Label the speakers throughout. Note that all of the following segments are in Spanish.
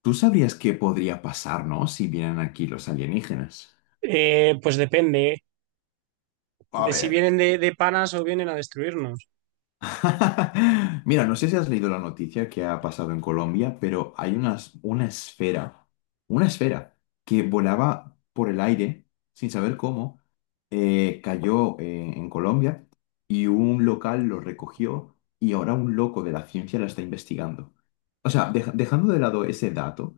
Speaker 1: ¿Tú sabrías qué podría pasarnos si vienen aquí los alienígenas?
Speaker 2: Pues depende, ¿eh?
Speaker 1: A
Speaker 2: De si
Speaker 1: ver,
Speaker 2: vienen de panas o vienen a destruirnos.
Speaker 1: mira, no sé si has leído la noticia que ha pasado en Colombia, pero hay una esfera que volaba por el aire sin saber cómo, cayó en Colombia y un local lo recogió y ahora un loco de la ciencia la está investigando. O sea, dejando de lado ese dato,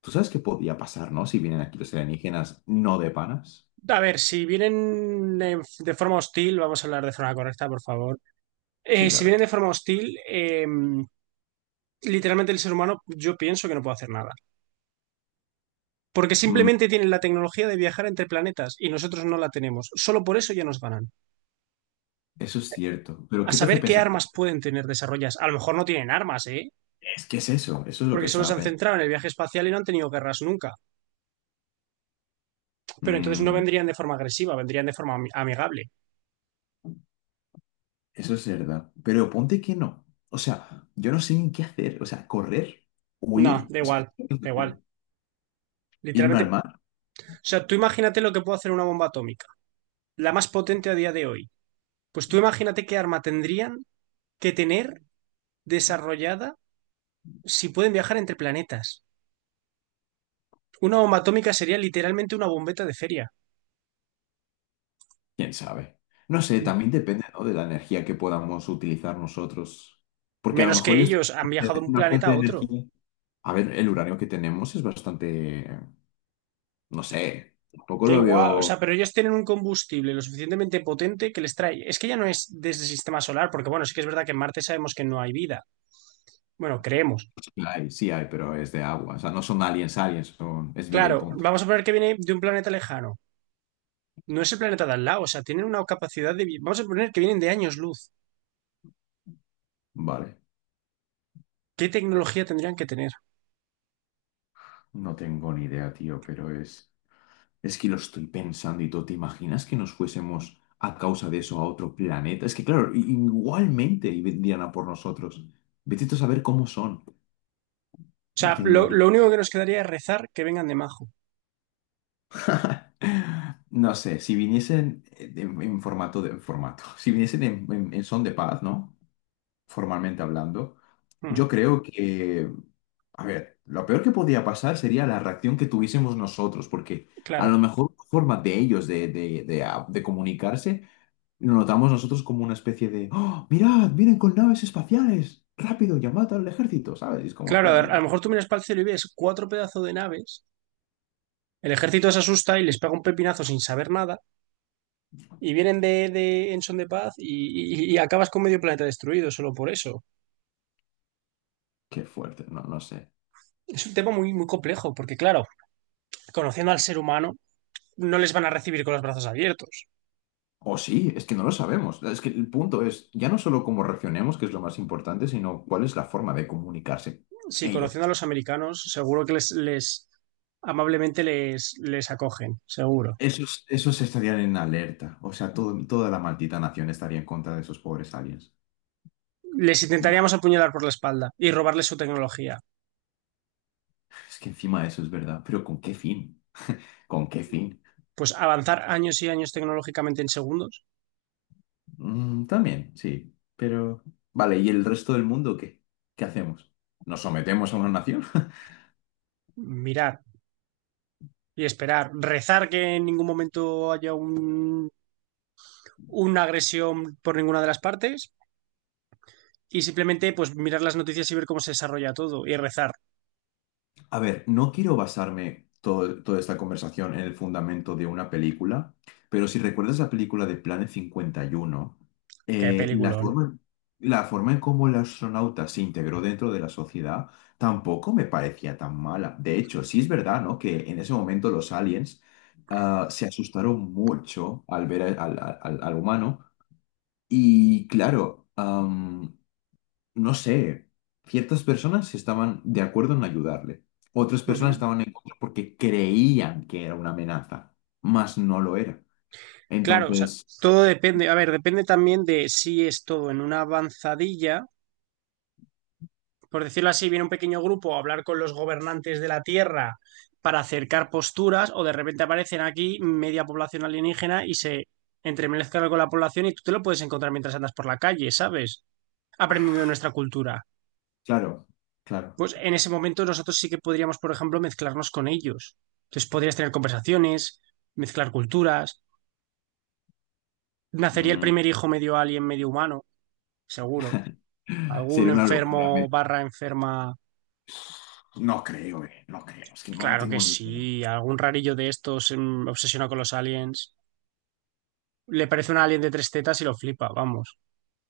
Speaker 1: ¿tú sabes qué podría pasar, no? Si vienen aquí los alienígenas no de panas.
Speaker 2: A ver, si vienen de forma hostil, vamos a hablar de forma correcta, por favor.
Speaker 1: Sí,
Speaker 2: Si
Speaker 1: claro.
Speaker 2: vienen de forma hostil, literalmente el ser humano yo pienso que no puede hacer nada. Porque
Speaker 1: Mm,
Speaker 2: simplemente tienen la tecnología de viajar entre planetas y nosotros no la tenemos. Solo por eso ya nos ganan.
Speaker 1: eso es cierto. Pero
Speaker 2: A
Speaker 1: ¿qué te hace
Speaker 2: saber qué
Speaker 1: pensar?
Speaker 2: armas pueden tener desarrollas. A lo mejor no tienen armas, ¿eh?
Speaker 1: Es que es eso, eso es lo que
Speaker 2: Porque solo
Speaker 1: estaba
Speaker 2: se han
Speaker 1: pensando.
Speaker 2: centrado en el viaje espacial y no han tenido guerras nunca. Pero entonces no
Speaker 1: Mm,
Speaker 2: vendrían de forma agresiva, vendrían de forma amigable.
Speaker 1: eso es verdad. Pero ponte que no. O sea, yo no sé ni qué hacer. O sea, correr,
Speaker 2: No,
Speaker 1: huir,
Speaker 2: da
Speaker 1: o sea,
Speaker 2: igual, da igual.
Speaker 1: irme al
Speaker 2: Literalmente,
Speaker 1: mar,
Speaker 2: o sea, tú imagínate lo que puede hacer una bomba atómica, la más potente a día de hoy. Pues tú imagínate qué arma tendrían que tener desarrollada si pueden viajar entre planetas. Una bomba atómica sería literalmente una bombeta de feria,
Speaker 1: quién sabe. No sé, también depende, ¿no?, de la energía que podamos utilizar nosotros. Porque a lo
Speaker 2: menos
Speaker 1: mejor
Speaker 2: que
Speaker 1: yo estoy
Speaker 2: ellos han
Speaker 1: en
Speaker 2: viajado de un
Speaker 1: una
Speaker 2: planeta
Speaker 1: fuente
Speaker 2: a
Speaker 1: de
Speaker 2: otro.
Speaker 1: energía. A ver, el uranio que tenemos es bastante, no sé, tampoco
Speaker 2: Da
Speaker 1: lo
Speaker 2: igual, o
Speaker 1: veo.
Speaker 2: sea, pero ellos tienen un combustible lo suficientemente potente que les trae. Es que ya no es desde el sistema solar, porque bueno, sí que es verdad que en Marte sabemos que no hay vida. Bueno, creemos.
Speaker 1: Sí hay, pero es de agua. O sea, no son aliens, aliens, son, es vida y
Speaker 2: Claro,
Speaker 1: punto.
Speaker 2: vamos a poner que viene de un planeta lejano. No es el planeta de al lado, o sea, tienen una capacidad de... Vamos a poner que vienen de años luz.
Speaker 1: Vale,
Speaker 2: ¿Qué tecnología tendrían que tener?
Speaker 1: no tengo ni idea, tío, pero es... Es que lo estoy pensando y todo. ¿Te imaginas que nos fuésemos a causa de eso a otro planeta? Es que, claro, igualmente y vendrían a por nosotros. Vete tú a saber cómo son.
Speaker 2: O
Speaker 1: No
Speaker 2: sea,
Speaker 1: tengo
Speaker 2: lo,
Speaker 1: ni...
Speaker 2: lo único que nos quedaría es rezar que vengan de Majo.
Speaker 1: No sé, si viniesen en formato de... en formato. Si viniesen en son de paz, ¿no? Formalmente hablando,
Speaker 2: Hmm,
Speaker 1: yo creo que... A ver, lo peor que podía pasar sería la reacción que tuviésemos nosotros, porque a lo
Speaker 2: claro.
Speaker 1: mejor la forma de ellos de comunicarse lo notamos nosotros como una especie de, ¡oh, mirad, vienen con naves espaciales! ¡Rápido, llamad al ejército! ¿Sabes? Y es como,
Speaker 2: Claro, a ver, a lo
Speaker 1: ¡boom!
Speaker 2: mejor tú miras para el cielo y ves cuatro pedazos de naves, el ejército se asusta y les pega un pepinazo sin saber nada, y vienen de en son de paz y, y acabas con medio planeta destruido solo por eso.
Speaker 1: ¡Qué fuerte! No, no sé.
Speaker 2: Es un tema muy, muy complejo, porque claro, conociendo al ser humano, no les van a recibir con los brazos abiertos.
Speaker 1: O sí, es que no lo sabemos. Es que el punto es ya no solo cómo reaccionemos, que es lo más importante, sino cuál es la forma de comunicarse
Speaker 2: Sí,
Speaker 1: ellos.
Speaker 2: conociendo a los americanos, seguro que les amablemente les acogen, seguro.
Speaker 1: Esos, esos estarían en alerta. O sea, toda la maldita nación estaría en contra de esos pobres aliens.
Speaker 2: Les intentaríamos
Speaker 1: Nah.
Speaker 2: apuñalar por la espalda y robarles su tecnología.
Speaker 1: Es que encima eso es verdad, pero ¿con qué fin? ¿Con qué fin?
Speaker 2: Pues avanzar años y años tecnológicamente en segundos,
Speaker 1: Mm, también, sí, pero... Vale, ¿y el resto del mundo qué? ¿Qué hacemos? ¿Nos sometemos a una nación?
Speaker 2: mirar y esperar, rezar que en ningún momento haya un, una agresión por ninguna de las partes y simplemente pues mirar las noticias y ver cómo se desarrolla todo y rezar.
Speaker 1: A ver, no quiero basarme toda esta conversación en el fundamento de una película, pero si recuerdas la película de Planet 51,
Speaker 2: Qué
Speaker 1: eh, la
Speaker 2: peliculón.
Speaker 1: forma, la forma en cómo el astronauta se integró dentro de la sociedad tampoco me parecía tan mala. De hecho, sí es verdad, ¿no?, que en ese momento los aliens, ah, se asustaron mucho al ver al humano y claro, no sé, ciertas personas estaban de acuerdo en ayudarle, otras personas
Speaker 2: Ujú.
Speaker 1: estaban en contra porque creían que era una amenaza, mas no lo era.
Speaker 2: Claro, o sea,
Speaker 1: Entonces,
Speaker 2: todo depende, a ver, depende también de si es todo en una avanzadilla por decirlo así, viene un pequeño grupo a hablar con los gobernantes de la Tierra para acercar posturas, o de repente aparecen aquí media población alienígena y se entremezclan con la población y tú te lo puedes encontrar mientras andas por la calle, ¿sabes? Aprendiendo de nuestra cultura.
Speaker 1: claro, claro,
Speaker 2: Pues en ese momento nosotros sí que podríamos, por ejemplo, mezclarnos con ellos. Entonces podrías tener conversaciones, mezclar culturas. Nacería el
Speaker 1: mm,
Speaker 2: primer hijo medio alien, medio humano, seguro. Algún
Speaker 1: sería una locura.
Speaker 2: enfermo barra enferma.
Speaker 1: No creo, no creo, es que no, no
Speaker 2: Claro que
Speaker 1: tengo ni idea.
Speaker 2: sí, algún rarillo de estos obsesionado con los aliens. Le parece un alien de tres tetas y lo flipa, vamos.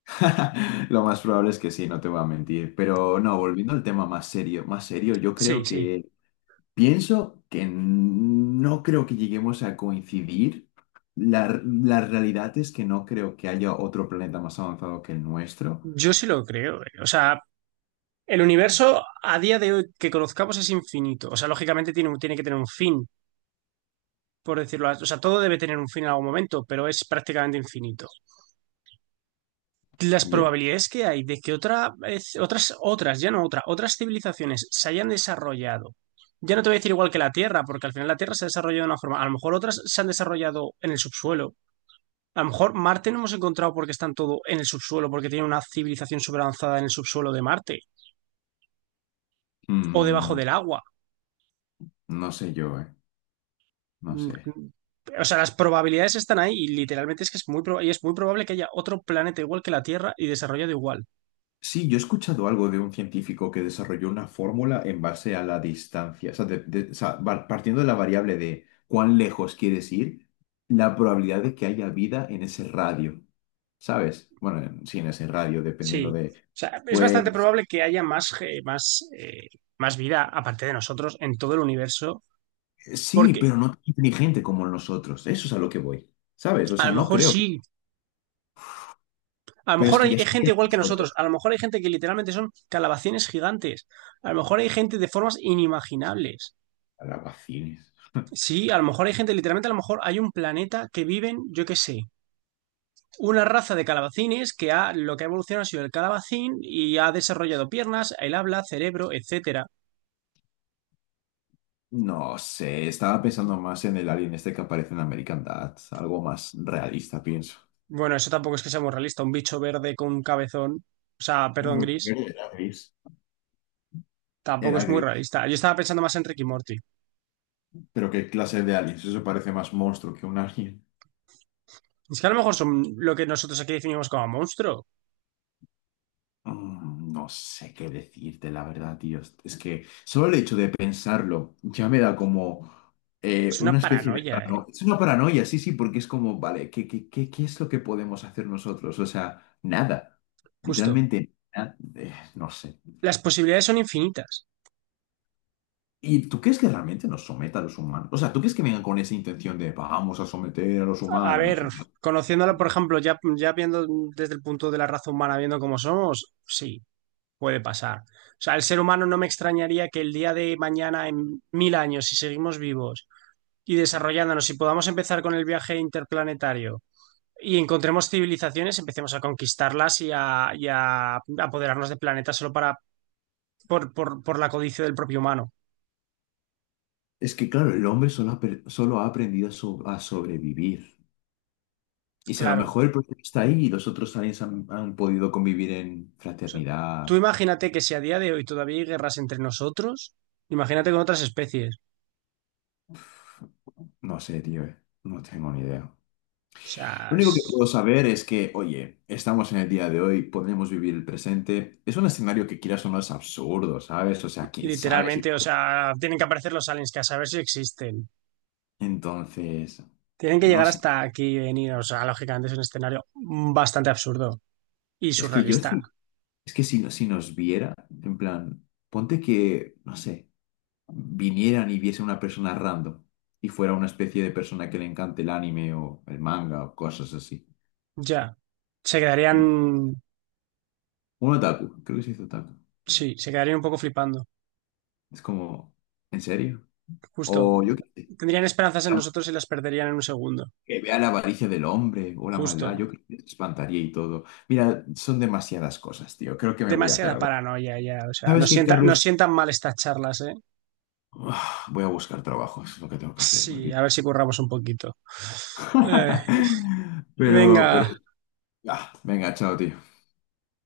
Speaker 1: Lo más probable es que sí, no te voy a mentir, pero no, volviendo al tema más serio, yo
Speaker 2: Sí,
Speaker 1: creo
Speaker 2: sí.
Speaker 1: que... Pienso que no creo que lleguemos a coincidir. La realidad es que no creo que haya otro planeta más avanzado que el nuestro.
Speaker 2: Yo sí lo creo, eh. O sea, el universo a día de hoy que conozcamos es infinito. O sea, lógicamente tiene, tiene que tener un fin, por decirlo así. O sea, todo debe tener un fin en algún momento, pero es prácticamente infinito. Las
Speaker 1: Ya.
Speaker 2: probabilidades que hay de que otras, ya no otra, otras civilizaciones se hayan desarrollado ya no te voy a decir igual que la Tierra, porque al final la Tierra se ha desarrollado de una forma. A lo mejor otras se han desarrollado en el subsuelo. A lo mejor Marte no hemos encontrado porque están todo en el subsuelo, porque tiene una civilización súper avanzada en el subsuelo de Marte o debajo
Speaker 1: Mm,
Speaker 2: del agua.
Speaker 1: no sé yo, ¿eh? No
Speaker 2: Mm,
Speaker 1: sé.
Speaker 2: mm. O sea, las probabilidades están ahí y literalmente es que es muy, y es muy probable que haya otro planeta igual que la Tierra y desarrollado igual.
Speaker 1: Sí, yo he escuchado algo de un científico que desarrolló una fórmula en base a la distancia. O sea, o sea, partiendo de la variable de cuán lejos quieres ir, la probabilidad de que haya vida en ese radio. ¿Sabes? Bueno, sí, en ese radio, dependiendo
Speaker 2: Sí.
Speaker 1: de...
Speaker 2: O sea, es bastante
Speaker 1: Pues
Speaker 2: probable que haya más, más, más vida aparte de nosotros en todo el universo,
Speaker 1: sí,
Speaker 2: porque
Speaker 1: pero no tan inteligente como nosotros. Eso es a lo que voy. ¿Sabes? O
Speaker 2: a lo
Speaker 1: sea, no
Speaker 2: mejor
Speaker 1: creo que...
Speaker 2: sí, a lo
Speaker 1: Pero es
Speaker 2: mejor
Speaker 1: que
Speaker 2: hay,
Speaker 1: ya
Speaker 2: hay gente
Speaker 1: estuvieron
Speaker 2: igual que nosotros,
Speaker 1: nosotros.
Speaker 2: a lo mejor hay gente que literalmente son calabacines gigantes, a lo mejor hay gente de formas inimaginables.
Speaker 1: Calabacines.
Speaker 2: Sí, a lo mejor hay gente, literalmente a lo mejor hay un planeta que viven, yo qué sé, una raza de calabacines que ha, lo que ha evolucionado ha sido el calabacín y ha desarrollado piernas, el habla, cerebro, etcétera.
Speaker 1: No sé, estaba pensando más en el alien este que aparece en American Dad. Algo más realista, pienso.
Speaker 2: Bueno, eso tampoco es que sea muy realista, un bicho verde con un cabezón, o sea, perdón,
Speaker 1: Bueno,
Speaker 2: gris,
Speaker 1: era gris.
Speaker 2: tampoco
Speaker 1: Era
Speaker 2: es muy
Speaker 1: gris.
Speaker 2: realista. Yo estaba pensando más en Rick y Morty.
Speaker 1: Pero ¿qué clase de aliens? Eso parece más monstruo que un alien.
Speaker 2: Es que a lo mejor son lo que nosotros aquí definimos como monstruo.
Speaker 1: Mm, no sé qué decirte, la verdad, tío. Es que solo el hecho de pensarlo ya me da como
Speaker 2: Es
Speaker 1: una
Speaker 2: una
Speaker 1: especie de
Speaker 2: paranoia, eh.
Speaker 1: paranoia. Es una paranoia, sí, sí, porque es como, vale, ¿ qué es lo que podemos hacer nosotros? O sea, nada.
Speaker 2: Justo.
Speaker 1: Literalmente, nada. No sé.
Speaker 2: Las posibilidades son infinitas.
Speaker 1: ¿Y tú crees que realmente nos someta a los humanos? O sea, ¿tú crees que vengan con esa intención de vamos a someter a los
Speaker 2: A
Speaker 1: humanos?
Speaker 2: ver,
Speaker 1: O sea,
Speaker 2: conociéndolo, por ejemplo, ya, ya viendo desde el punto de la raza humana, viendo cómo somos, sí, puede pasar. O sea, el ser humano no me extrañaría que el día de mañana, en 1000 años, si seguimos vivos y desarrollándonos, si podamos empezar con el viaje interplanetario y encontremos civilizaciones, empecemos a conquistarlas y a apoderarnos de planetas solo para, por la codicia del propio humano.
Speaker 1: es que, claro, el hombre solo ha aprendido a sobrevivir. Y si a lo
Speaker 2: Claro. O
Speaker 1: mejor el proyecto está ahí y los otros aliens han podido convivir en
Speaker 2: sea,
Speaker 1: fraternidad,
Speaker 2: tú imagínate que si a día de hoy todavía hay guerras entre nosotros, imagínate con otras especies.
Speaker 1: no sé, tío, eh. No tengo ni idea.
Speaker 2: O sea,
Speaker 1: Lo único que puedo saber es que, oye, estamos en el día de hoy, podemos vivir el presente. Es un escenario que, quieras o no, es absurdo, ¿sabes? O sea, quién sabe si
Speaker 2: literalmente, o
Speaker 1: puede.
Speaker 2: sea, tienen que aparecer los aliens, que a saber si existen.
Speaker 1: Entonces,
Speaker 2: Tienen que
Speaker 1: no
Speaker 2: llegar
Speaker 1: sé.
Speaker 2: hasta aquí y venir. O sea, lógicamente es un escenario bastante absurdo y
Speaker 1: Es que yo
Speaker 2: surrealista.
Speaker 1: sí, es que si nos viera, en plan, ponte que, no sé, vinieran y viese una persona random y fuera una especie de persona que le encante el anime o el manga o cosas así.
Speaker 2: Ya. Se
Speaker 1: No.
Speaker 2: quedarían.
Speaker 1: Un otaku, creo que se dice otaku.
Speaker 2: Sí, se quedarían un poco flipando.
Speaker 1: Es como, ¿en serio?
Speaker 2: Justo.
Speaker 1: O yo
Speaker 2: Tendrían esperanzas en nosotros y las perderían en un segundo.
Speaker 1: que vea la avaricia del hombre o la maldad,
Speaker 2: Justo.
Speaker 1: yo creo que te espantaría y todo. Mira, son demasiadas cosas, tío. Creo que me voy a hacer
Speaker 2: Demasiada
Speaker 1: algo.
Speaker 2: paranoia ya. O sea,
Speaker 1: ¿Sabes
Speaker 2: nos
Speaker 1: qué,
Speaker 2: sienta, nos
Speaker 1: Carlos?
Speaker 2: sientan mal estas charlas, ¿eh?
Speaker 1: Uf, voy a buscar trabajo, eso es lo que tengo que hacer,
Speaker 2: Sí, a ver
Speaker 1: maldito.
Speaker 2: si curramos un poquito. Eh, venga.
Speaker 1: Pero, pero, venga, chao, tío.